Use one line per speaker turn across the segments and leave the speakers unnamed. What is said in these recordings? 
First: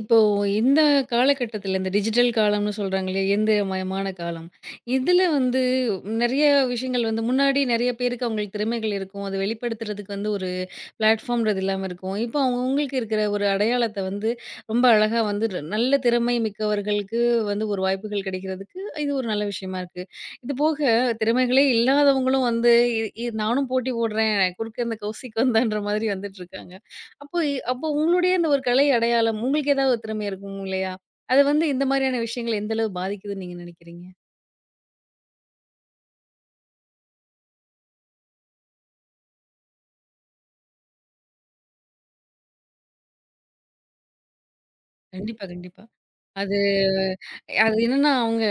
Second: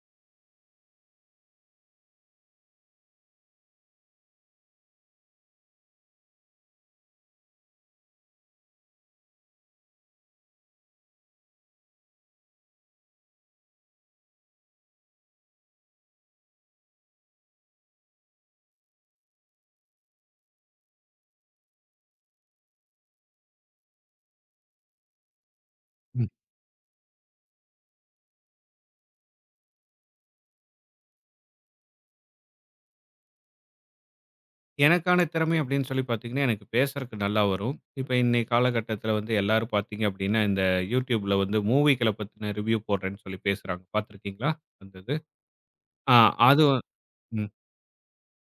இப்போ இந்த காலகட்டத்தில, இந்த டிஜிட்டல் காலம்னு சொல்றாங்க இல்லையா? இயந்திரமயமான காலம். இதில வந்து நெறைய விஷயங்கள் வந்து முன்னாடி நெறைய பேருக்கு அவங்களுக்கு திறமைகள் இருக்கும். அத வெளிப்படுத்துறதுக்கு வந்து ஒரு பிளாட்ஃபார்ம்ன்றது இல்லாம இருக்கும். இப்போ அவங்கவங்களுக்கு இருக்கிற ஒரு அடையாளத்த வந்து ரொம்ப அழகா வந்து நல்ல திறமை மிக்கவர்களுக்கு வந்து ஒரு வாய்ப்புகள் கிடைக்கிறதுக்கு இது ஒரு நல்ல விஷயமா இருக்கு. இது போக திறமைகளே இல்லாதவங்களும் வந்து இ இ நானும் போட்டி போடுறேன். குறுக்க இந்த கௌசிக் வந்தான்ற மாதிரி
ம்.
வந்துட்டுருக்காங்க. அப்போ உங்களுடைய அந்த ஒரு கலை அடையாளம் உங்களுக்கு ஏதாவது ஒரு திறமை இருக்கும் இல்லையா? அது வந்து இந்த மாதிரியான விஷயங்கள எந்த அளவு பாதிக்குதுன்னு நீங்க நினைக்கிறீங்க?
எனக்கான திறமை அப்படின்னு சொல்லி பார்த்தீங்கன்னா, எனக்கு பேசுறக்கு நல்லா வரும். இப்ப இன்னைய காலகட்டத்தில எல்லாரும் பார்த்தீங்க அப்படின்னா, இந்த YouTubeல மூவிகள பத்தின ரிவ்யூ போடுறேன்னு சொல்லி பேசுறாங்க. பார்த்துருக்கீங்களா? அந்த இது.
கண்டிப்பா, கண்டிப்பா.
ஆ
அது
அது வ- ம்.
அது என்னன்னா, அவங்க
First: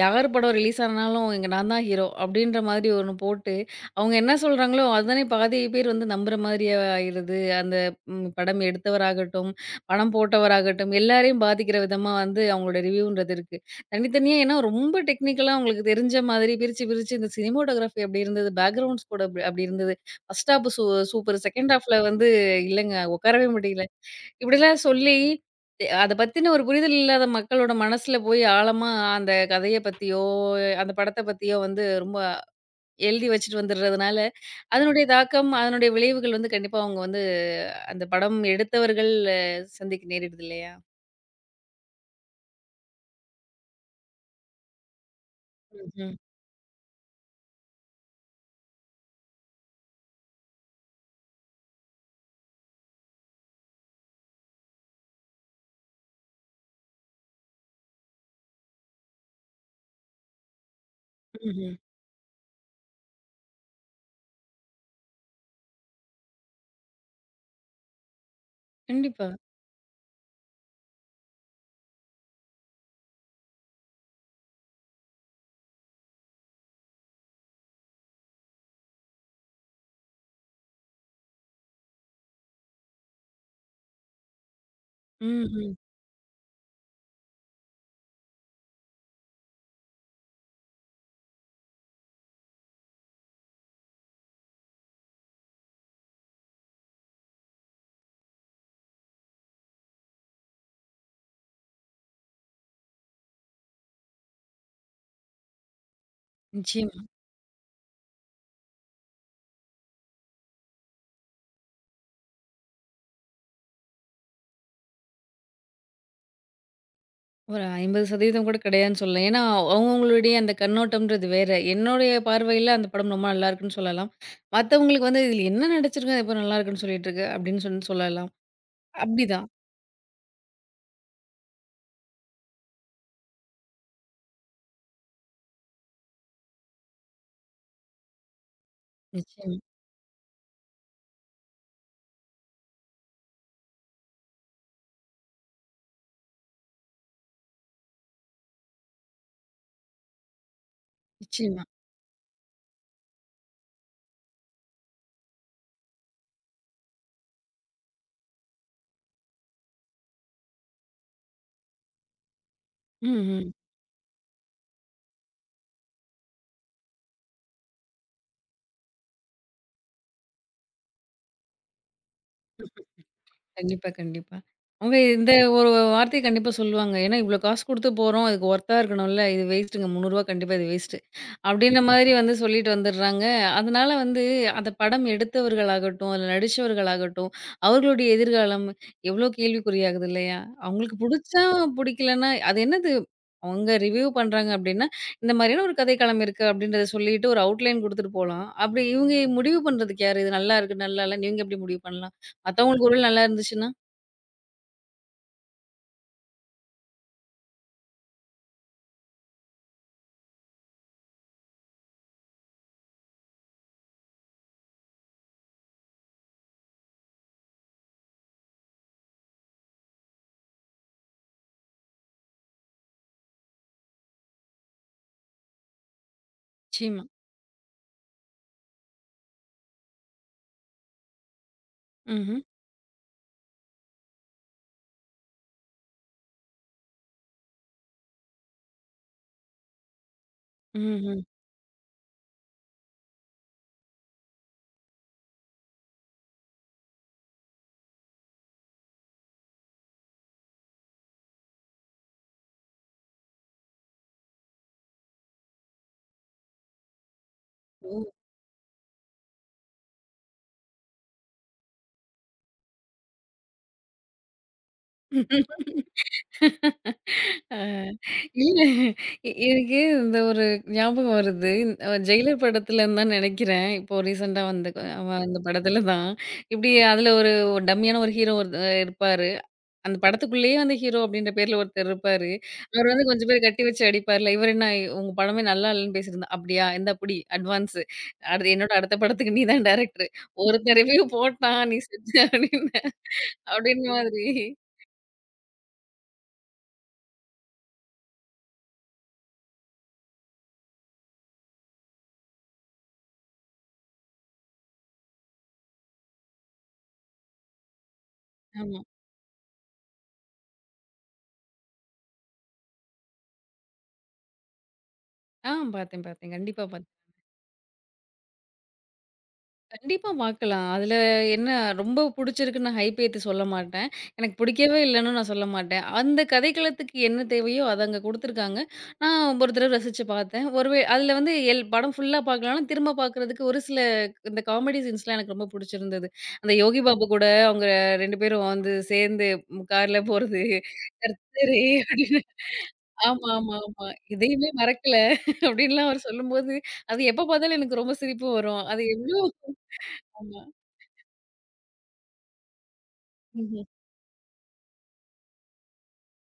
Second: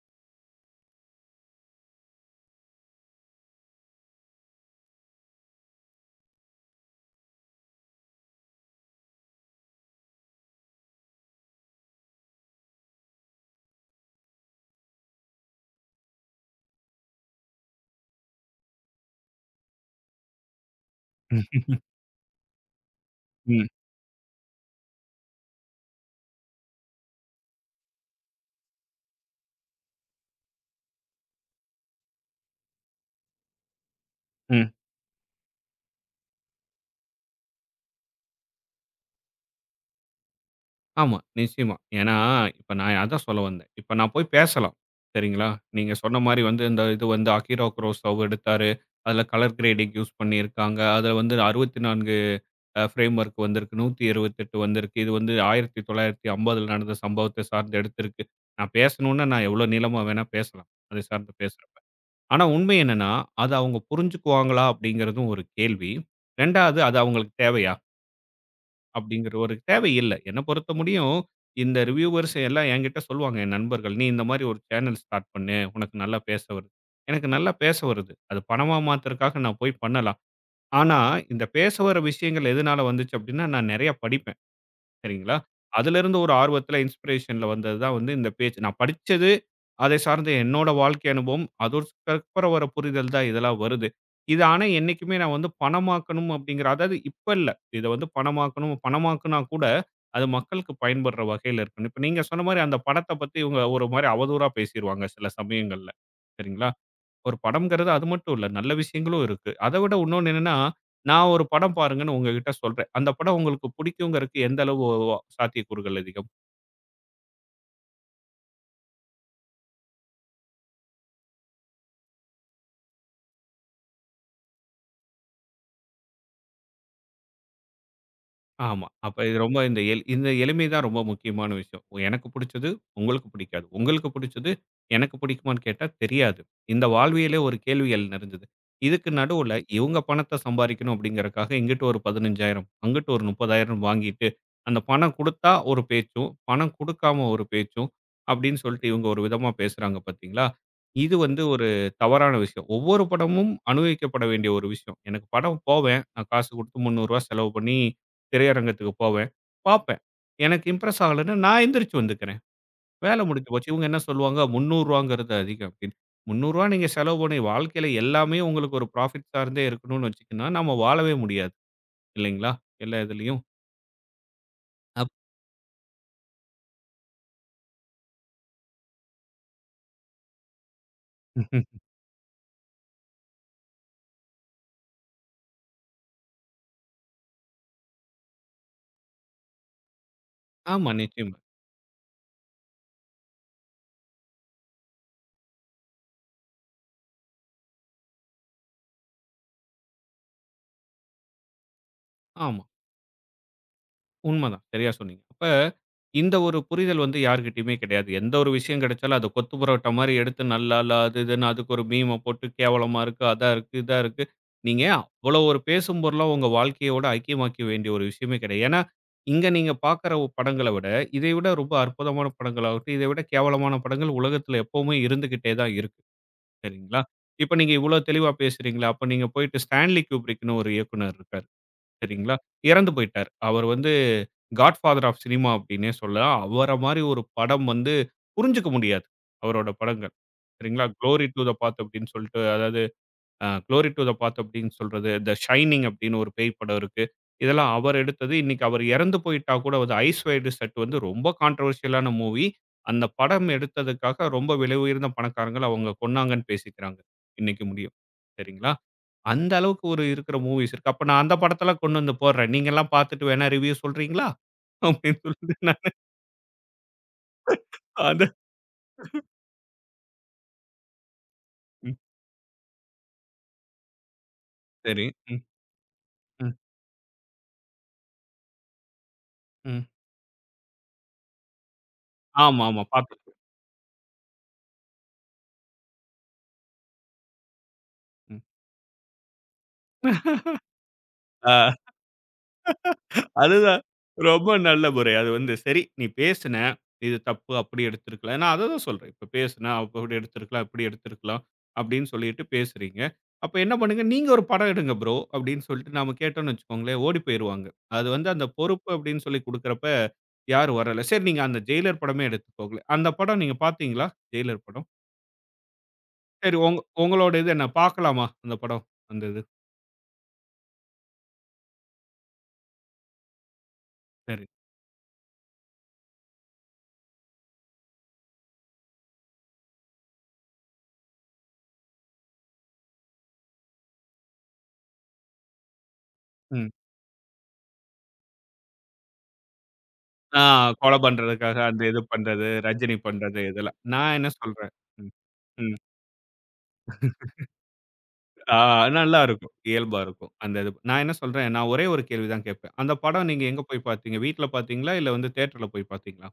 யார் படம் ரிலீஸ் ஆனாலும், "இங்க நான் தான் ஹீரோ" அப்படின்ற மாதிரி ஒண்ணு போட்டு, அவங்க என்ன சொல்றாங்களோ அதுதானே பாதி பேர் வந்து நம்புற மாதிரியே ஆயிடுது. அந்த படம் எடுத்தவராகட்டும், பணம் போட்டவராகட்டும், எல்லாரையும் பாதிக்கிற விதமா வந்து அவங்களோட ரிவ்யூன்றது இருக்கு. தனித்தனியா ஏன்னா ரொம்ப டெக்னிக்கலா அவங்களுக்கு தெரிஞ்ச மாதிரி பிரிச்சு, பிரிச்சு இந்த சினிமாட்டோகிராஃபி அப்படி இருந்தது, பேக்ரவுண்ட் ஸ்கோர் அப்படி அப்படி இருந்தது. ஃபர்ஸ்ட் ஹாஃப் சூப்பர், செகண்ட் ஹாஃப்ல வந்து இல்லங்க உட்காரவே
ம்.
முடியல. இப்படிலாம் சொல்லி, அத பத்தின ஒரு புரிதல் இல்லாத மக்களோட மனசுல போய் ஆழமா அந்த கதைய பத்தியோ, அந்த படத்த பத்தியோ வந்து ரொம்ப எழுதி வச்சுட்டு வந்துடுறதுனால,
ம்.
அதனுடைய தாக்கம், அதனுடைய விளைவுகள் வந்து கண்டிப்பா அவங்க வந்து அந்த படம் எடுத்தவர்கள் சந்திக்க நேரிடுது இல்லையா?
ஆமா, நிச்சயமா. ஏன்னா, இப்ப நான் அதான் சொல்ல வந்தேன். இப்ப நான் போய் பேசலாம். சரிங்களா? நீங்க
ம்ஹ்ம்.
சொன்ன மாரி இந்த இது அகிரா குரோசாவா எடுத்தாரு. அதுல கலர் கிரேடிங் யூஸ் பண்ணியிருக்காங்க. அதுல 64 ஃப்ரேம் ஒர்க் வந்திருக்கு. 128 வந்திருக்கு. இது 1950ல நடந்த சம்பவத்த சார்ந்து எடுத்திருக்கு. நான் பேசணும்னா, நான் எவ்வளோ நீளமா வேணா பேசலாம். அதை சார்ந்து
ம்ஹ்ம்.
பேசுறப்ப. ஆனா உண்மை என்னன்னா, அத அவங்க புரிஞ்சுக்குவாங்களா அப்படிங்கிறதும் ஒரு கேள்வி. 2வது அது அவங்களுக்கு தேவையா?
கண்டிப்பா.
அப்படிங்கிற ஒரு தேவை இல்ல. என்ன பொறுத்த முடியும், இந்த ரிவ்யூவர்ஸ் எல்லாம் என்கிட்ட சொல்லுவாங்க என் நண்பர்கள். "நீ இந்த மாரி ஒரு சேனல் ஸ்டார்ட் பண்ணு. உனக்கு நல்லா பேச வருது." எனக்கு நல்லா பேச வருது. அது பணமா மாத்துறதுக்காக நான் போய் பண்ணலாம். ஆனா, இந்த பேச வர விஷயங்கள் எதனால வந்துச்சு அப்டின்னா, நான் நெறைய படிப்பேன். சரிங்களா?
ம்ஹ்ம்.
அதிலிருந்து ஒரு ஆர்வத்தில இன்ஸ்பிரேஷன்ல வந்தது தான் இந்த பேச்சு. நான் படிச்சது, அதை சார்ந்த என்னோட வாழ்க்கை அனுபவம், அதற்கப்புறம் வர புரிதல் தான் இதெல்லாம் வருது. இது ஆனா என்னைக்குமே நான் பணமாக்கணும் அப்டிங்கிற அதாவது இப்ப இல்ல. இத பணமாக்கணும், பணமாக்குனா கூட அது மக்களுக்கு பயன்படுற வகையில இருக்கணும். இப்ப நீங்க சொன்ன மாரி அந்த படத்த பத்தி இவங்க ஒரு மாரி அவதூறா பேசிருவாங்க சில சமயங்கள்ல. சரிங்களா?
நிச்சயமா.
ஒரு படம்ங்கிறது அது மட்டும் இல்ல. நல்ல விஷயங்களும் இருக்கு. அத விட இன்னொன்னு என்னன்னா, நான் ஒரு படம் பாருங்கன்னு உங்ககிட்ட சொல்றேன். அந்த படம் உங்களுக்கு பிடிக்குங்கிறதுக்கு எந்த அளவு சாத்தியக்கூறுகள் அதிகம்?
ஒரு 50% கூட கிடையாதுன்னு சொல்லலாம். ஏன்னா, அவங்கவங்களுடைய அந்த கண்ணோட்டம்ன்றது வேற. என்னுடைய பார்வையில அந்த படம் ரொம்ப நல்லாயிருக்குன்னு சொல்லலாம். மத்தவங்களுக்கு வந்து "இதில என்ன நடிச்சிருக்கான்? இப்ப நல்லாயிருக்குன்னு சொல்லிட்டு இருக்க" அப்படின்னு சொல்லி சொல்லலாம்.
ஆமா. அப்ப இது
அப்படிதான்.
ரொம்ப இந்த இந்த எளிமை தான் ரொம்ப முக்கியமான விஷயம். எனக்கு புடிச்சது, உங்களுக்கு புடிக்காது. உங்களுக்கு புடிச்சது, எனக்கு புடிக்குமான்னு கேட்டா தெரியாது. இந்த வாழ்வியலே ஒரு கேள்விகள் நிறைஞ்சது. இதுக்கு நடுவுல
நிச்சயமா,
இவங்க பணத்த சம்பாரிக்கணும் அப்படிங்கிறக்காக இங்கிட்டு ஒரு 15,000 அங்கிட்டு ஒரு 30,000 வாங்கிட்டு, அந்த பணம் குடுத்தா ஒரு பேச்சும், பணம் குடுக்காம ஒரு பேச்சும் அப்படின்னு சொல்லிட்டு இவங்க ஒரு விதமா பேசுறாங்க பார்த்தீங்களா? இது
நிச்சயமா.
ஒரு தவறான விஷயம். ஒவ்வொரு படமும் அனுபவிக்கப்பட வேண்டிய ஒரு விஷயம். எனக்கு படம் போவேன். நான் காசு குடுத்து ரூ. 300 செலவு பண்ணி திரையரங்கத்துக்கு போவேன். பார்ப்பேன். எனக்கு இம்ப்ரெஸ் ஆகலன்னா, நான் எந்திரிச்சு வந்துக்கிறேன்.
ம்,
வேலை முடிஞ்சு
ம்.
போச்சு. இவங்க என்ன சொல்லுவாங்க, "ரூ. 300ங்கிறது அதிகம்" அப்படின்னு. ரூ. 300 நீங்க செலவு பண்ணி வாழ்க்கையில எல்லாமே உங்களுக்கு ஒரு ப்ராஃபிட் சார்ந்தே இருக்கணும்னு வச்சுக்கன்னா, நம்ம வாழவே முடியாது. இல்லைங்களா? எல்லா இதுலயும்.
கண்டிப்பா, கண்டிப்பா. அவங்க
அப்
இந்த ஒரு வார்த்தைய கண்டிப்பா சொல்லுவாங்க. ஏன்னா, இவ்ளோ காசு குடுத்து போறோம். அதுக்கு ஒர்த்தா இருக்கணும்ல. இது வேஸ்ட்டுங்க. ரூ. 300 கண்டிப்பா இது வேஸ்ட்டு.
ம்.
அப்படின்ற கண்டிப்பா. மாரி வந்து சொல்லிட்டு வந்துடுறாங்க. அதனால வந்து அந்த படம் எடுத்தவர்களாகட்டும், அதுல நடிச்சவர்களாகட்டும், அவர்களுடைய எதிர்காலம் எவ்ளோ கேள்விக்குறியாகுது இல்லையா?
ஆமா,
அவங்களுக்கு
நிச்சயமா.
புடிச்சா கண்டிப்பா. புடிக்கலன்னா, அது என்னது? அவங்க ரிவ்யூ பண்றாங்க அப்படின்னா, இந்த மாரியான ஒரு கதைக்களம் இருக்கு அப்படின்றத சொல்லிட்டு ஒரு அவுட்லைன் குடுத்துட்டு போலாம். அப்படி இவங்க முடிவு பண்றதுக்கு யாரு? இது நல்லா இருக்கு, நல்லா இல்லன்னு இவங்க எப்படி முடிவு பண்ணலாம்?
ஆமா.
மத்தவங்களுக்கு ஒருவேள நல்லா இருந்துச்சுன்னா?
உண்மதான். சரியா சொன்னீங்க. அப்ப இந்த ஒரு புரிதல் யார்கிட்டயுமே கிடையாது. எந்த ஒரு விஷயம் கிடைச்சாலும் அத கொத்து பரோட்டா மாரி எடுத்து நல்லா இல்ல, அது இதுன்னு அதுக்கு ஒரு மீம போட்டு கேவலமா இருக்கு, அதா இருக்கு, இதா இருக்கு. நீங்க அவ்வளோ ஒரு பேசும் பொருளா உங்க வாழ்க்கையோட ஐக்கியமாக்க வேண்டிய ஒரு விஷயமே கிடையாது. ஏன்னா, இங்க நீங்க பார்க்குற படங்கள விட, இதை விட ரொம்ப அற்புதமான படங்களாகட்டும், இதை விட கேவலமான படங்கள் உலகத்துல எப்பவுமே இருந்துகிட்டே தான் இருக்கு. சரிங்களா?
நிச்சயமா.
இப்ப நீங்க இவ்வளோ தெளிவா பேசுறீங்களா, அப்ப நீங்க போயிட்டு ஸ்டான்லி கியூப்ரிக்ன்னு ஒரு இயக்குனர் இருக்காரு. சரிங்களா?
ம்ஹ்ம்.
இறந்து போயிட்டாரு. அவர் காட்ஃபாதர் ஆஃப் சினிமா அப்படின்னே சொல்லலாம். அவர மாரி ஒரு படம் புரிஞ்சுக்க முடியாது. அவரோட படங்கள். சரிங்களா?
ம்ஹ்ம்.
"குளோரி டூ த பாத்" அப்படின்னு சொல்லிட்டு அதாவது "குளோரி டூ த பாத்" அப்படின்னு சொல்றது, "த ஷைனிங்" அப்படின்னு ஒரு பேய் படம் இருக்கு. இதெல்லாம் அவர் எடுத்தது. இன்னைக்கு அவர் இறந்து போயிட்டா கூட "ஐஸ் வைட் ஷட்" ரொம்ப கான்ட்ரோவர்ஷியலான மூவி. அந்த படம் எடுத்ததுக்காக ரொம்ப விலை உயர்ந்த பணக்காரங்கள அவங்க கொன்னாங்கன்னு பேசிக்கிறாங்க. இன்னைக்கு முடியும். சரிங்களா? அந்த அளவுக்கு ஒரு இருக்கிற மூவிஸ் இருக்கு. அப்ப நான் அந்த படத்தெல்லாம் கொண்டு வந்து போடுறேன். நீங்கலாம் பார்த்துட்டு வேணா ரிவ்யூ சொல்றீங்களா? அப்படின்னு சொல்லிட்டு நான்
ஆ
அத
இல்ல எனக்கு இந்த ஒரு ஞாபகம் வருது.
ம்
ஜெயிலர் படத்துலன்னு தான் நெனைக்கிறேன். இப்போ ரீசென்ட்டா வந்த
சரி.
அவன் அந்த
ம்,
படத்துல தான்.
ம்,
இப்டி அதுல ஒரு டம்மியான ஒரு ஹீரோ இருப்பாரு.
ம்.
அந்த படத்துக்குள்ளேயே வந்து ஹீரோ அப்டின்ற பேர்ல ஒருத்தர் இருப்பாரு.
ஆமா, ஆமா.
அவர் வந்து கொஞ்சம்
பார்த்துருக்கேன்.
பேர் கட்டி வச்சு அடிப்பார்ல. இவர் என்ன உங்க படமே நல்லா இல்லன்னு பேசியிருந்தான். அப்டியா? இந்தா புடி அட்வான்ஸு.
ம்.
அடுத்து என்னோட அடுத்த படத்துக்கு நீ தான் டைரக்டரு. ஒருத்தன் ரிவ்யூ
ஆ.
போட்டான். நீ செத்த அப்டின்னு.
அதுதான்.
அப்படின்னு மாதிரி.
ரொம்ப நல்ல முறை. அது சரி நீ பேசின. இது தப்பு அப்படி எடுத்திருக்கலாம். நான் அததான் சொல்றேன். இப்ப பேசின அப்படி எடுத்திருக்கலாம், இப்படி எடுத்திருக்கலாம் அப்படின்னு சொல்லிட்டு பேசுறீங்க. அப்ப என்ன பண்ணுங்க, நீங்க ஒரு படம் எடுங்க ப்ரோ அப்படின்னு சொல்லிட்டு நாம கேட்டோம்னு வச்சுக்கோங்களேன், ஓடி போயிருவாங்க. அது அந்த
ஆமா.
பொறுப்பு அப்படின்னு சொல்லி குடுக்குறப்ப யாரும் வரல. சரி நீங்க அந்த ஜெயிலர் படமே எடுத்துக்கோங்களேன். அந்த படம் நீங்க பார்த்தீங்களா? ஜெயிலர் படம்.
ஆ பார்த்தேன், பார்த்தேன்.
சரி
கண்டிப்பா பார்த்தேன்.
உங்களோட இது என்ன பார்க்கலாமா அந்த படம்? அந்த இது.
கண்டிப்பா பார்க்கலாம். அதுல என்ன ரொம்ப புடிச்சிருக்குன்னு ஹைப் ஏத்தி சொல்ல மாட்டேன். எனக்கு
சரி.
புடிக்கவே இல்லன்னு நான் சொல்ல மாட்டேன். அந்த கதைக்களத்துக்கு என்ன தேவையோ அத அங்க குடுத்துருக்காங்க. நான் ஒரு தடவ ரசிச்சு பார்த்தேன். அதுல வந்து எல் படம் ஃபுல்லா பார்க்கலனாலும் திரும்ப பார்க்குறதுக்கு ஒரு சில இந்த காமெடி சீன்ஸ்லாம் எனக்கு ரொம்ப புடிச்சிருந்தது. அந்த
ம்.
யோகி பாபு கூட அவங்க 2 பேரும் வந்து சேர்ந்து கார்ல
ஆ
போறது.
கொலை பண்றதுக்காக
கர்த்தரே!
அந்த இது பண்றது, ரஜினி
ஆமா,
பண்றது
ஆமா,
இதெல்லாம்.
ஆமா.
நான் என்ன
"எதையுமே
சொல்றேன்
மறக்கல"
ம், ம்.
அப்படின்லாம் அவர் சொல்லும்போது, அது எப்ப பார்த்தாலும் எனக்கு ரொம்ப சிரிப்பு
ஆ
வரும். அது
நல்லா
எவ்ளோ
இருக்கும். இயல்பா இருக்கும்.
ஆமா.
அந்த இது. நான் என்ன சொல்றேன், நான் ஒரே ஒரு கேள்வி தான் கேட்பேன். அந்த படம் நீங்க எங்க
ம்ஹ்ம்.
போய் பார்த்தீங்க? வீட்ல பார்த்தீங்களா? இல்ல தியேட்டர்ல போய் பார்த்தீங்களா?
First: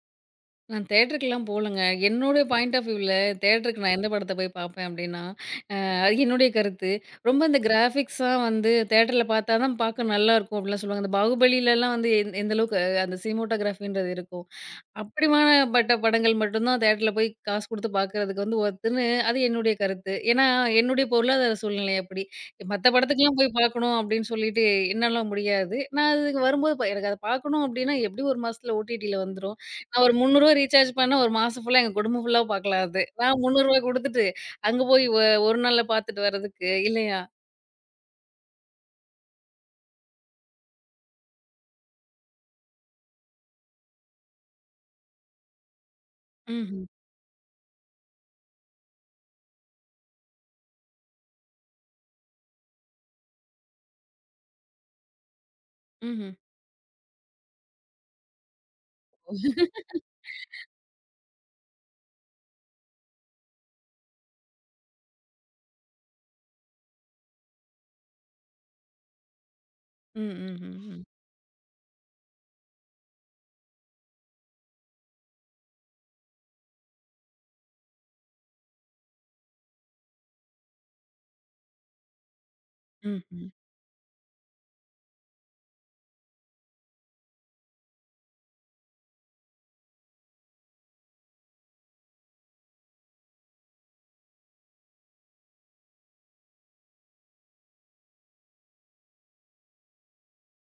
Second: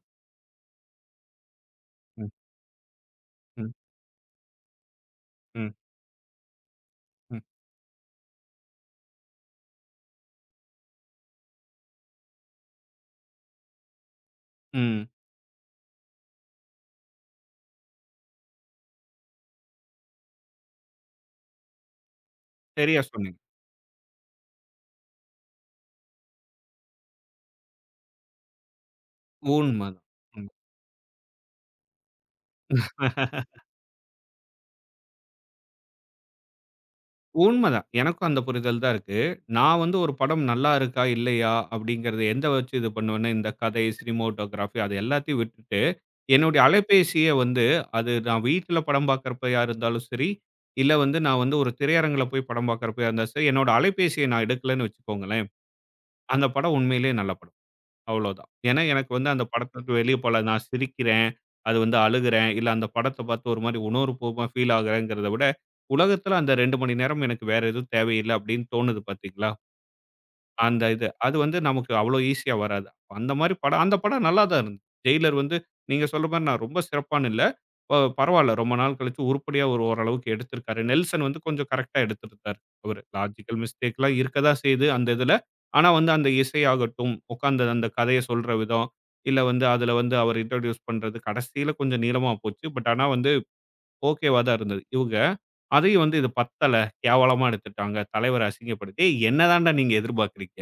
நான் தியேட்டருக்குலாம் போலங்க.
ம்,
என்னோட பாயிண்ட் ஆஃப் வியூல
ம்,
தியேட்டருக்கு நான் எந்த படத்த போய் பார்ப்பேன் அப்படின்னா,
ம்,
அது என்னுடைய கருத்து.
ம்,
ரொம்ப இந்த கிராஃபிக்ஸா வந்து தியேட்டர்ல பார்த்தா தான் பார்க்க நல்லாருக்கும் அப்டிலாம் சொல்லுவாங்க. இந்த பாகுபலிலலாம் வந்து எந்த அளவுக்கு அந்த சினிமோட்டோகிராஃபின்றது இருக்கும்.
ம்.
அப்படிமானப்பட்ட படங்கள் மட்டும் தான் தியேட்டர்ல போய் காசு குடுத்து பார்க்கறதுக்கு வந்து ஒர்த்துன்னு அது என்னுடைய கருத்து. ஏன்னா, என்னுடைய பொருளாதார சூழ்நிலை அப்படி. மத்த
சரியா சொன்னீங்க.
படத்துக்கெல்லாம் போய் பார்க்கணும் அப்படின்னு சொல்லிட்டு என்னால முடியாது. நான் அதுக்கு வரும்போது எனக்கு அத பார்க்கணும் அப்படின்னா எப்படியும் 1 மாசத்துல ஓடிடில வந்துரும்.
உண்மதான்.
நான் ஒரு ரூ.
ம்.
300 ரீசார்ஜ் பண்ணா 1 மாசம் ஃபுல்லா எங்க குடும்பம் ஃபுல்லா பார்க்கலாம் அது. நான் ரூ. 300 குடுத்துட்டு அங்க போய் ஒரு நாள்ல பார்த்துட்டு வர்றதுக்கு இல்லையா?
உண்மதான். எனக்கும் அந்த புரிதல் தான் இருக்கு. நான் ஒரு படம் நல்லா இருக்கா? இல்லையா? அப்படிங்கிறத எந்த வச்சு இது பண்ணுவேன்னா, இந்த கதை, சினிமாட்டோகிராஃபி அது எல்லாத்தையும் விட்டுட்டு என்னுடைய
ம்ஹ்ம்.
அலைபேசிய, அது நான் வீட்ல படம் பார்க்கிறப்பயா இருந்தாலும் சரி, இல்ல வந்து நான் வந்து ஒரு திரையரங்குல போய் படம் பார்க்கிறப்பயா இருந்தாலும் சரி, என்னோட அலைபேசிய நான் எடுக்கலன்னு வச்சுக்கோங்களேன்,
ம்ஹ்ம்.
அந்த படம் உண்மையிலேயே நல்ல படம். அவ்வளோதான். ஏன்னா, எனக்கு அந்த படத்துக்கு வெளிய போல நான் சிரிக்கிறேன், அது அழுகுறேன், இல்ல அந்த படத்த பார்த்து ஒரு மாரி உணர்வுபூர்வமா ஃபீல் ஆகுறேங்கிறத விட, உலகத்துல அந்த 2 மணி நேரம் எனக்கு வேற எதுவும் தேவையில்ல அப்படின்னு தோணுது பார்த்தீங்களா?
ம், ம்,
அந்த
ம், ம்,
இது. அது நமக்கு அவ்வளோ ஈஸியா வராது. அந்த மாரி படம் அந்த படம் நல்லா தான் இருந்தது. ஜெயிலர் நீங்க சொல்ற மாரி நான் ரொம்ப சிறப்பான்னு இல்ல. பரவால்ல. ரொம்ப நாள் கழிச்சு உருப்படியா ஒரு ஓரளவுக்கு எடுத்திருக்காரு. நெல்சன் கொஞ்சம் கரெக்ட்டா எடுத்திருந்தாரு அவரு.
ம்ஹ்ம்.
லாஜிக்கல் மிஸ்டேக்லாம் இருக்க தான் செய்யுது அந்த இதுல. ஆனா அந்த இசையாகட்டும், உட்கார்ந்து அந்த கதைய சொல்ற விதம், இல்ல அதுல அவர் இன்ட்ரோடியூஸ் பண்றது கடைசியில கொஞ்சம் நீளமா போச்சு. பட் ஆனா ஓகேவா தான் இருந்தது. இவுங்க அதையும் இது பத்தல, கேவலமா எடுத்துட்டாங்க, தலைவர அசிங்கப்படுத்தி, "ஏய் என்ன தான்டா நீங்க எதிர்பார்க்கிறீங்க?"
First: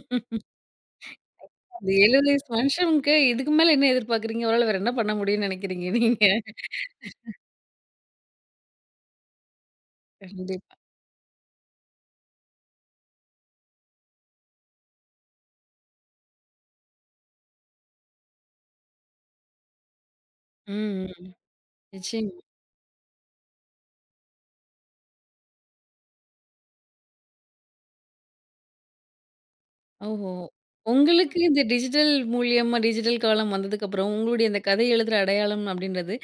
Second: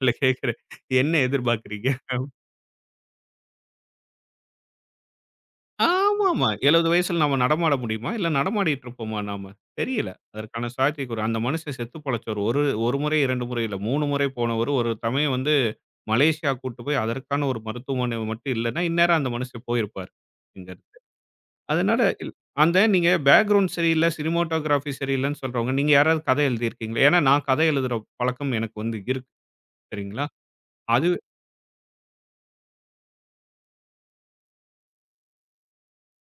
இல்ல கேட்கிறேன். என்ன
அந்த
எதிர்பார்க்கிறீங்க?
70 வயசு மனுஷனுக்கு இதுக்கு மேல என்ன எதிர்பார்க்குறீங்க? அவரால வேற என்ன பண்ண முடியும்னு நினைக்கிறீங்க நீங்க?
ஆமாமா. 70 வயசுல நாம நடமாட முடியுமா? இல்ல நடமாடிட்டு இருப்போமா நாம? தெரியல. அதற்கான
கண்டிப்பா.
சாத்தியக்கூறு அந்த மனுஷன் செத்து பொழச்சவரு. ஒரு 1 முறை 2 முறை இல்ல 3 முறை போனவரு. ஒரு சமயம் மலேசியா கூட்டு போய் அதற்கான ஒரு மருத்துவமனை மட்டும் இல்லன்னா, இந்நேரம் அந்த மனுஷன் போயிருப்பாரு. இங்கருந்து.
ம், ம்.
அதனால இல்
நிச்சயமா.
அந்த நீங்க பேக்கிரவுண்ட் சரியில்ல, சினிமாட்டோகிராஃபி சரியில்லன்னு சொல்றவங்க, நீங்க யாராவது கதை எழுதியிருக்கீங்களா? ஏன்னா நான் கதை எழுதுற பழக்கம் எனக்கு இருக்கு. சரிங்களா?
ஓஹோ!
அது
உங்களுக்கு இந்த டிஜிட்டல் மூலியமா டிஜிட்டல் காலம் வந்ததுக்கு அப்புறம், உங்களுடைய அந்த கதை எழுதுற அடையாளம் அப்படின்றது,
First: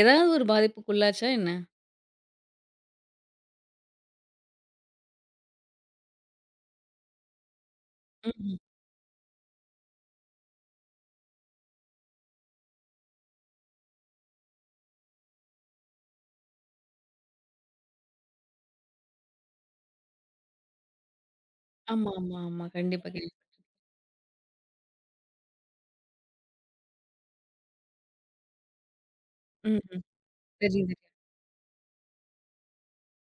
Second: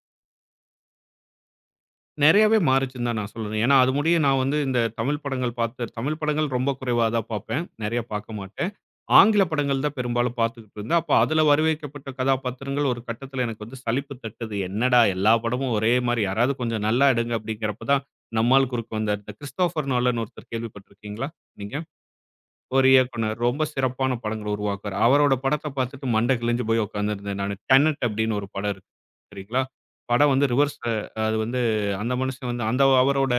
ஏதாவது ஒரு பாதிப்புக்குள்ளாச்சா என்ன?
நெறையாவே மாறுச்சுன்னு தான் நான் சொல்லணும். ஏன்னா, அது முடிய நான் வந்து இந்த தமிழ் படங்கள் பார்த்து தமிழ் படங்கள் ரொம்ப குறைவா தான் பார்ப்பேன். நெறைய பார்க்க
ம்ஹ்ம்.
மாட்டேன். ஆங்கில படங்கள் தான் பெரும்பாலும் பார்த்துக்கிட்டு இருந்தேன். அப்ப அதுல வரவேற்கப்பட்ட கதாபாத்திரங்கள் ஒரு கட்டத்துல எனக்கு சலிப்பு தட்டுது. என்னடா எல்லா படமும் ஒரே மாரி யாராவது கொஞ்சம் நல்லா எடுங்க அப்படிங்கிறப்ப தான் நம்மால் குறுக்க வந்தார். இந்த கிறிஸ்டோபர் நோலன் ஒருத்தர் கேள்விப்பட்டிருக்கீங்களா நீங்க?
ஆமா, ஆமா, ஆமா.
ஒரு
கண்டிப்பா,
இயக்குனர்.
கண்டிப்பா.
ரொம்ப சிறப்பான படங்கள உருவாக்குவாரு. அவரோட படத்த பார்த்துட்டு மண்டை கிழிஞ்சு போய் உட்கார்ந்திருந்தேன் நானு. டெனட் அப்படின்னு ஒரு படம் இருக்கு. சரிங்களா?
ம்ஹ்ம்.
படம் ரிவர்ஸ்ல
தெரியும், தெரியும்.
அது அந்த மனுஷன் அந்த அவரோட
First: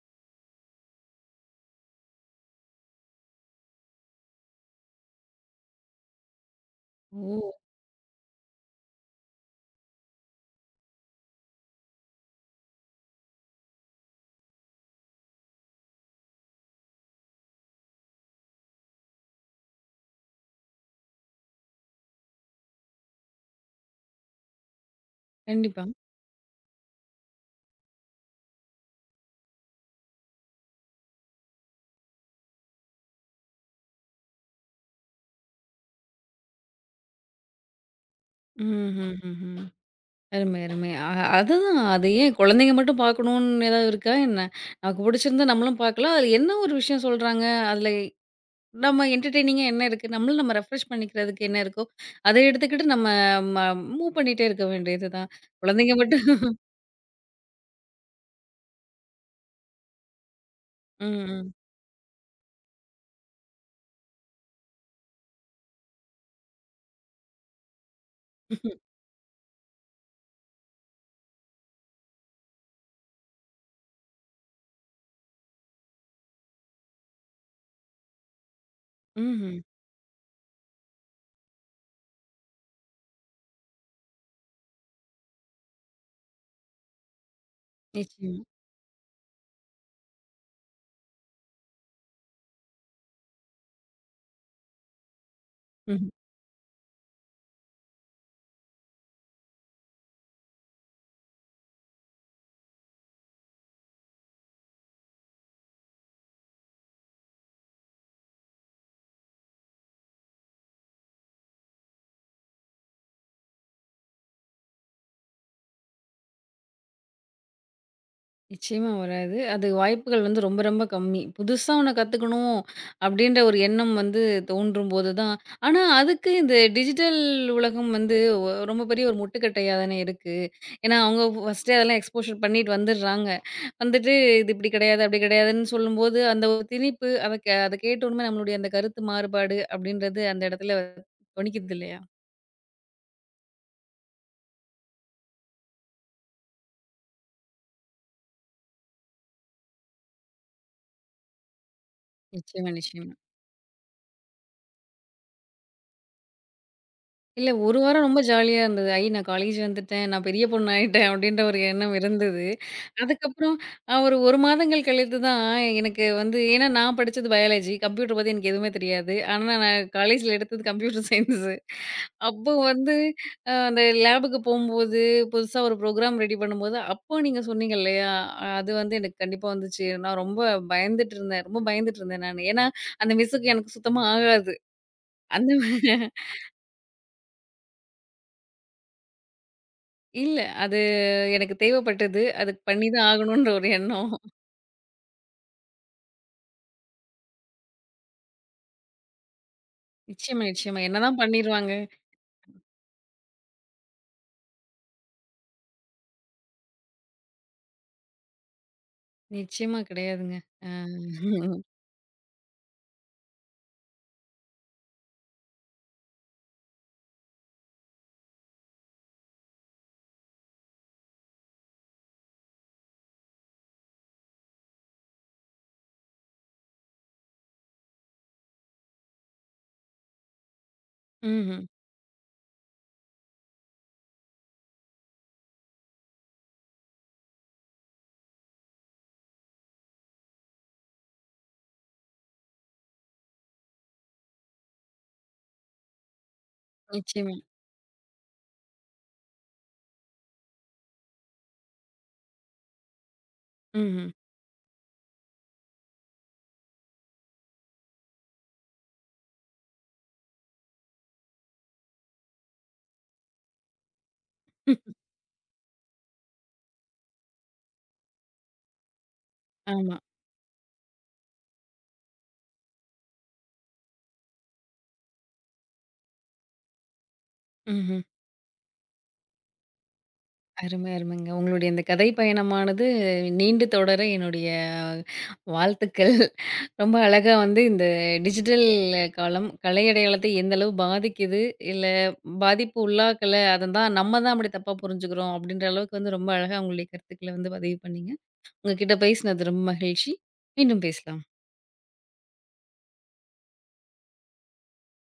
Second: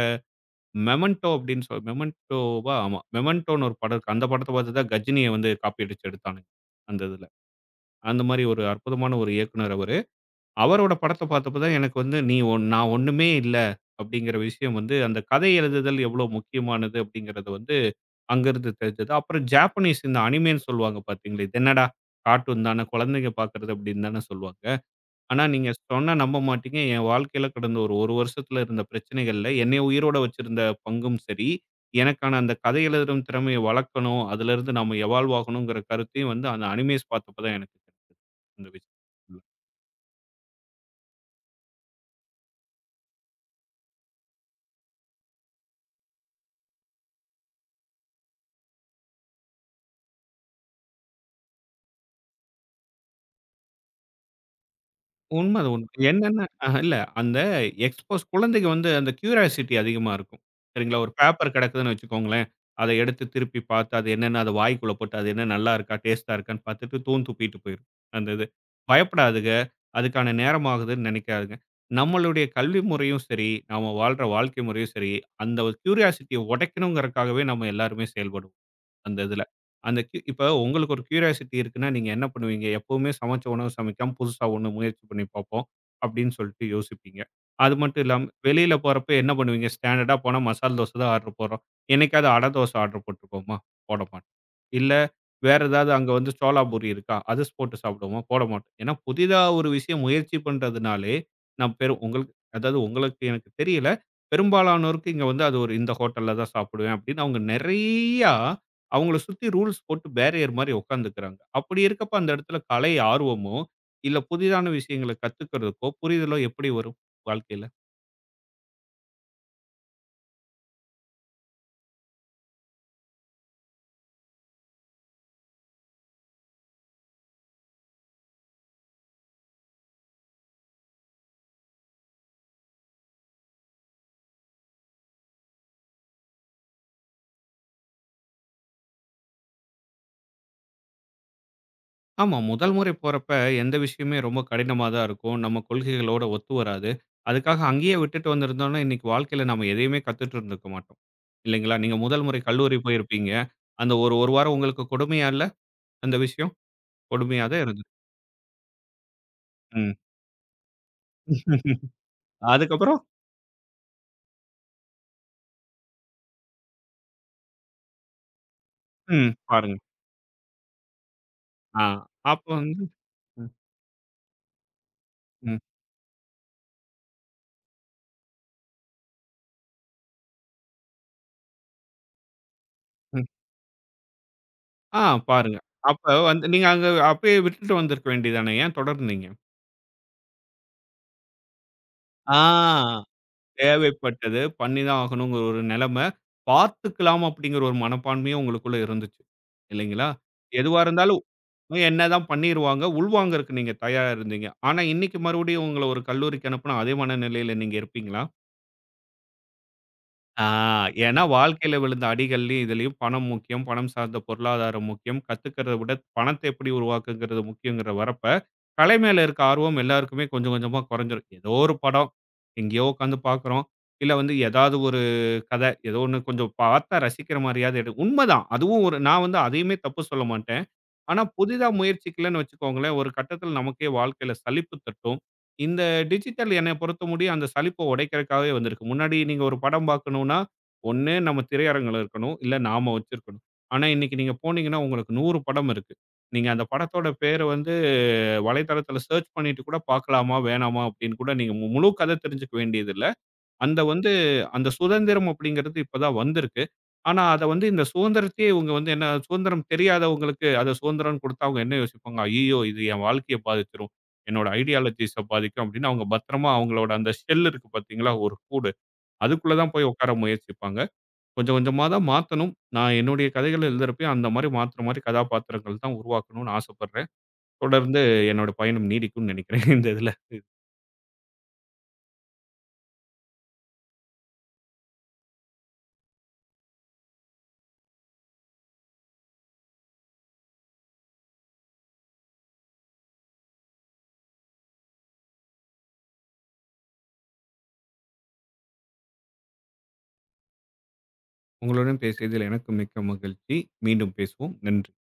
மெமெண்டோ அப்படின்னு மெமெண்டோவா? ஆமா. மெமெண்டோன்னு ஒரு படம் இருக்கு. அந்த படத்த பார்த்து தான் கஜினிய காப்பி அடிச்சு எடுத்தானுங்க. அந்த இதுல.
ஓ!
அந்த மாரி ஒரு அற்புதமான ஒரு இயக்குனர் அவரு. அவரோட படத்த பார்த்தப்ப தான் எனக்கு வந்து நீ ஒன் நான் ஒண்ணுமே இல்ல அப்படிங்கிற விஷயம் அந்த கதை எழுதுதல் எவ்வளோ முக்கியமானது அப்படிங்கிறத அங்கருந்து தெரிஞ்சது. அப்புறம் ஜாப்பனீஸ் இந்த அனிமேன்னு சொல்லுவாங்க பார்த்தீங்களா, இது என்னடா கார்ட்டூன் தான, குழந்தைங்க பார்க்குறது அப்படின்னு தான சொல்லுவாங்க. ஆனா நீங்க
கண்டிப்பா.
சொன்னா நம்ப மாட்டீங்க. என் வாழ்க்கையில கடந்த ஒரு 1 வருஷத்துல இருந்த பிரச்சனைகள்ல என்னைய உயிரோட வச்சிருந்த பங்கும் சரி, எனக்கான அந்த கதை எழுதும் திறமைய வளர்க்கணும், அதுலருந்து நாம எவால்வ் ஆகணுங்கிற கருத்தையும் அந்த அனிமேஸ் பார்த்தப்ப தான் எனக்கு கிடைச்சது. இந்த விஷயம்.
ம்ஹ்ஹ்ஹ்ம். அருமை, அருமை. அதுதான். அது ஏன் குழந்தைங்க மட்டும் பார்க்கணும்னு ஏதாவது இருக்கா என்ன? நமக்கு பிடிச்சிருந்தா நம்மளும் பார்க்கலாம். அதுல என்ன ஒரு விஷயம் சொல்றாங்க? அதுல நம்ம என்டர்டெய்னிங்கா என்ன இருக்கு? நம்மளும் நம்ம ரெஃப்ரெஷ் பண்ணிக்கிறதுக்கு என்ன இருக்கோ, அத எடுத்துக்கிட்டு நம்ம ம மூவ் பண்ணிட்டே இருக்க வேண்டியது தான்.
உண்ம அது உண்ம.
குழந்தைங்க
என்னன்னா
மட்டும்
அஹ இல்ல அந்த எக்ஸ்போஸ் குழந்தைக்கு அந்த கியூரியாசிட்டி அதிகமா இருக்கும். சரிங்களா?
ம்,
ஒரு
ம்.
பேப்பர் கிடக்குதுன்னு வச்சுக்கோங்களேன். அத எடுத்து திருப்பி பார்த்து அது என்னன்னு அது வாய்க்குள்ள போட்டு அது என்ன நல்லா இருக்கா? டேஸ்ட்டா இருக்கான்னு பார்த்துட்டு தூண் துப்பிட்டு போயிரும். அந்த இது. பயப்படாதுக. அதுக்கான நேரம் ஆகுதுன்னு நினைக்காதுங்க. நம்மளுடைய கல்வி முறையும் சரி, நாம வாழ்ற வாழ்க்கை முறையும் சரி, அந்த ஒரு கியூரியாசிட்டிய உடைக்கணுங்கிறக்காகவே நம்ம எல்லாருமே செயல்படுவோம். அந்த இதுல.
ம்ஹ்ம்.
அந்த க் இப்ப உங்களுக்கு ஒரு கியூரியாசிட்டி இருக்குன்னா, நீங்க என்ன பண்ணுவீங்க? எப்பவுமே சமைச்ச உணவு சமைக்காம, புதுசா ஒண்ணு முயற்சி பண்ணி பார்ப்போம், அப்படின்னு சொல்லிட்டு யோசிப்பீங்க. அது மட்டும் இல்லாம,
நிச்சயமா. ம்.
வெளியில போறப்ப என்ன பண்ணுவீங்க? ஸ்டாண்டர்டா போனா மசால் தோசை தான் ஆர்டர் போடுறோம். என்னைக்காவது அடை தோசை ஆர்டர் போட்டுருக்கோமா? போட மாட்டோம். இல்ல வேற ஏதாவது
நிச்சயம்
அங்க சோலா பூரி இருக்கா? அது ஸ் போட்டு சாப்பிடுவோமா? போட மாட்டோம். ஏன்னா புதிதா ஒரு விஷயம் முயற்சி பண்றதுனாலே, நான் பெரும் உங்களுக்கு அதாவது உங்களுக்கு எனக்கு தெரியல. பெரும்பாலானோருக்கு இங்க அது ஒரு இந்த ஹோட்டல்ல தான் சாப்பிடுவேன் அப்படின்னு அவங்க நெறையா அவங்கள சுத்தி ரூல்ஸ் போட்டு பேரியர் மாரி உட்காந்துக்கிறாங்க. அப்படி இருக்கப்ப அந்த இடத்துல கலை ஆர்வமோ, இல்ல புதிதான விஷயங்கள கத்துக்கிறதுக்கோ, புரிதலோ எப்படி வரும் வாழ்க்கையில?
நிச்சயமா வராது. அது வாய்ப்புகள் வந்து ரொம்ப ரொம்ப கம்மி. புதுசா ஒண்ணு கத்துக்கணும் அப்டின்ற ஒரு எண்ணம் வந்து தோன்றும்போது தான் ஆனா அதுக்கு இந்த டிஜிட்டல் உலகம் வந்து ரொம்ப பெரிய ஒரு முட்டுக்கட்டையா தானே இருக்கு. ஏன்னா, அவங்க ஃபர்ஸ்ட்டே அதெல்லாம் எக்ஸ்போஷர் பண்ணிட்டு வந்துடுறாங்க. வந்துட்டு இது இப்டி கிடையாது, அப்டி கிடையாதுன்னு சொல்லும்போது, அந்த ஒரு திணிப்பு அத கேட்டோனமே நம்மளுடைய அந்த கருத்து மாறுபாடு அப்டின்றது அந்த இடத்துல தொனிக்குது இல்லையா?
ஆமா. முதல் முறை போறப்ப எந்த விஷயமே ரொம்ப கடினமா தான் இருக்கும். நம்ம கொள்கைகளோட ஒத்து வராது. அதுக்காக அங்கேயே விட்டுட்டு வந்திருந்தோம்னா, இன்னைக்கு வாழ்க்கையில நம்ம எதையுமே கத்துட்டு இருந்திருக்க மாட்டோம். இல்லைங்களா? நீங்க முதல் முறை
நிச்சயமா,
கல்லூரி
நிச்சயமா.
போயிருப்பீங்க. அந்த ஒரு 1 வாரம் உங்களுக்கு கொடுமையா இல்ல? அந்த விஷயம் கொடுமையா
இல்ல
தான்
1
இருந்தது.
வாரம் ரொம்ப ஜாலியா இருந்தது. ஐ! நான் காலேஜ்
ம்.
வந்துட்டேன். நான் பெரிய பொண்ணு ஆயிட்டேன் அப்டின்ற ஒரு எண்ணம் இருந்தது.
அதுக்கப்புறம்
அதுக்கப்புறம் ஒரு 1 மாதங்கள் கழித்து தான் எனக்கு வந்து ஏன்னா நான் படிச்சது பயாலஜி. கம்ப்யூட்டர் பத்தி எனக்கு எதுவுமே தெரியாது.
ம்.
ஆனா
பாருங்க.
நான் காலேஜ்ல எடுத்தது கம்ப்யூட்டர் சயின்ஸ்.
ஆ. அப்ப
அப்போ வந்து
ம்,
அந்த லேபுக்கு போம்போது,
ம், ம்.
புதுசா ஒரு ப்ரோகிராம் ரெடி பண்ணும்போது, அப்போ நீங்க சொன்னீங்க இல்லையா? அது வந்து எனக்கு கண்டிப்பா வந்துச்சு. நான் ரொம்ப பயந்துட்டு இருந்தேன். ரொம்ப பயந்துட்டு இருந்தேன் நானு. ஏன்னா அந்த மிஸ்ஸுக்கு எனக்கு சுத்தமா ஆகாது.
ஆ
அந்த
பாருங்க. அப்ப நீங்க அங்க அப்பயே விட்டுட்டு வந்திருக்க வேண்டியது தானே? ஏன் தொடர்ந்தீங்க?
இல்ல. அது எனக்கு தேவைப்பட்டது. அதுக்கு பண்ணி
ஆ.
தான் ஆகணுன்ற ஒரு எண்ணம்.
தேவைப்பட்டது. பண்ணி தான் ஆகணுங்கிற ஒரு நிலைமை. பார்த்துக்கலாம் அப்படிங்கிற ஒரு மனப்பான்மையும் உங்களுக்குள்ள இருந்துச்சு. இல்லைங்களா?
நிச்சயமா,
எதுவா
நிச்சயமா. என்னதான்
இருந்தாலும்
பண்ணிருவாங்க?
என்னதான் பண்ணிருவாங்க. உள்வாங்கறக்கு நீங்க தயாரா இருந்தீங்க. ஆனா இன்னைக்கு மறுபடியும் உங்கள ஒரு கல்லூரிக்கு அனுப்புனா அதே மனநிலையில நீங்க இருப்பீங்களா?
நிச்சயமா கிடையாதுங்க.
ஆ,
ஆ.
ஏன்னா வாழ்க்கையில விழுந்த அடிகள்லயும், இதுலயும் பணம் முக்கியம். பணம் சார்ந்த பொருளாதாரம் முக்கியம். கத்துக்கிறத விட பணத்த எப்படி உருவாக்குங்கிறது முக்கியங்கிற வரப்ப, கலை மேல இருக்க ஆர்வம் எல்லாருக்குமே கொஞ்சம் கொஞ்சமா குறைஞ்சிரும். ஏதோ ஒரு படம், எங்கேயோ உட்காந்து பார்க்குறோம். இல்ல ஏதாவது ஒரு கதை, ஏதோ ஒண்ணு கொஞ்சம் பார்த்தா ரசிக்கிற மாரியாவது எடு உண்மதான். அதுவும் ஒரு நான் அதையுமே தப்பு சொல்ல மாட்டேன். ஆனா,
ம்ஹ்ம்.
புதிதா முயற்சிக்கலன்னு வச்சுக்கோங்களேன், ஒரு கட்டத்தில நமக்கே வாழ்க்கையில சலிப்பு தட்டும். இந்த டிஜிட்டல் என்னைய பொறுத்தமுடியும் அந்த சலிப்ப உடைக்கிறதுக்காகவே வந்திருக்கு. முன்னாடி நீங்க ஒரு படம் பார்க்கணும்னா, ஒண்ணு நம்ம திரையரங்குல இருக்கணும், இல்ல நாம வச்சிருக்கணும். ஆனா, இன்னைக்கு நீங்க போனீங்கன்னா, உங்களுக்கு 100 படம் இருக்கு. நீங்க அந்த படத்தோட
நிச்சயமா.
பேர வலைத்தளத்தில சர்ச் பண்ணிட்டு கூட பார்க்கலாமா, வேணாமா அப்படின்னு கூட நீங்க முழு கதை தெரிஞ்சுக்க வேண்டியதில்ல. அந்த
ம்ஹ்ம்.
வந்து அந்த சுதந்திரம் அப்படிங்கிறது இப்பதான் வந்திருக்கு. ஆனா, அத இந்த சுதந்திரத்தையே இவங்க என்ன சுதந்திரம் தெரியாதவங்களுக்கு அத சுதந்திரம்னு குடுத்தா அவங்க என்ன யோசிப்பாங்க? ஐய்யயோ! இது என் வாழ்க்கைய பாதிச்சிரும். என்னோட ஐடியாலஜிஸ பாதிக்கும் அப்படின்னு அவங்க பத்திரமா அவங்களோட அந்த ஷெல் இருக்கு பார்த்தீங்களா? ஒரு கூடு. அதுக்குள்ள தான் போய்
ஆமா.
உட்கார முயற்சிப்பாங்க. கொஞ்சம் கொஞ்சமா தான் மாத்தணும். நான் என்னுடைய கதைகள் எழுதுறப்பயும் அந்த மாரி மாத்துற மாரி கதாபாத்திரங்கள் தான் உருவாக்கணும்னு ஆசைப்படுறேன். தொடர்ந்து
ம்ஹ்ம்.
என்னோட பயணம் நீடிக்கும்னு நினைக்கிறேன் இந்த இதுல.
அருமை, அருமைங்க. உங்களுடைய இந்த கதை பயணமானது நீண்டு தொடர என்னுடைய வாழ்த்துக்கள். ரொம்ப அழகா வந்து இந்த டிஜிட்டல் காலம் கலை அடையாளத்தை எந்த அளவு பாதிக்குது, இல்ல பாதிப்பு உள்ளாக்கல. அததான் நம்ம தான் அப்படி தப்பா புரிஞ்சுக்கிறோம் அப்படின்ற அளவுக்கு வந்து ரொம்ப அழகா உங்களுடைய கருத்துக்கள வந்து பதிவு பண்ணீங்க. உங்ககிட்ட பேசினது ரொம்ப மகிழ்ச்சி. மீண்டும் பேசலாம்.
உங்களுடன் பேசியதில் எனக்கு மிக்க மகிழ்ச்சி. மீண்டும் பேசுவோம். நன்றி.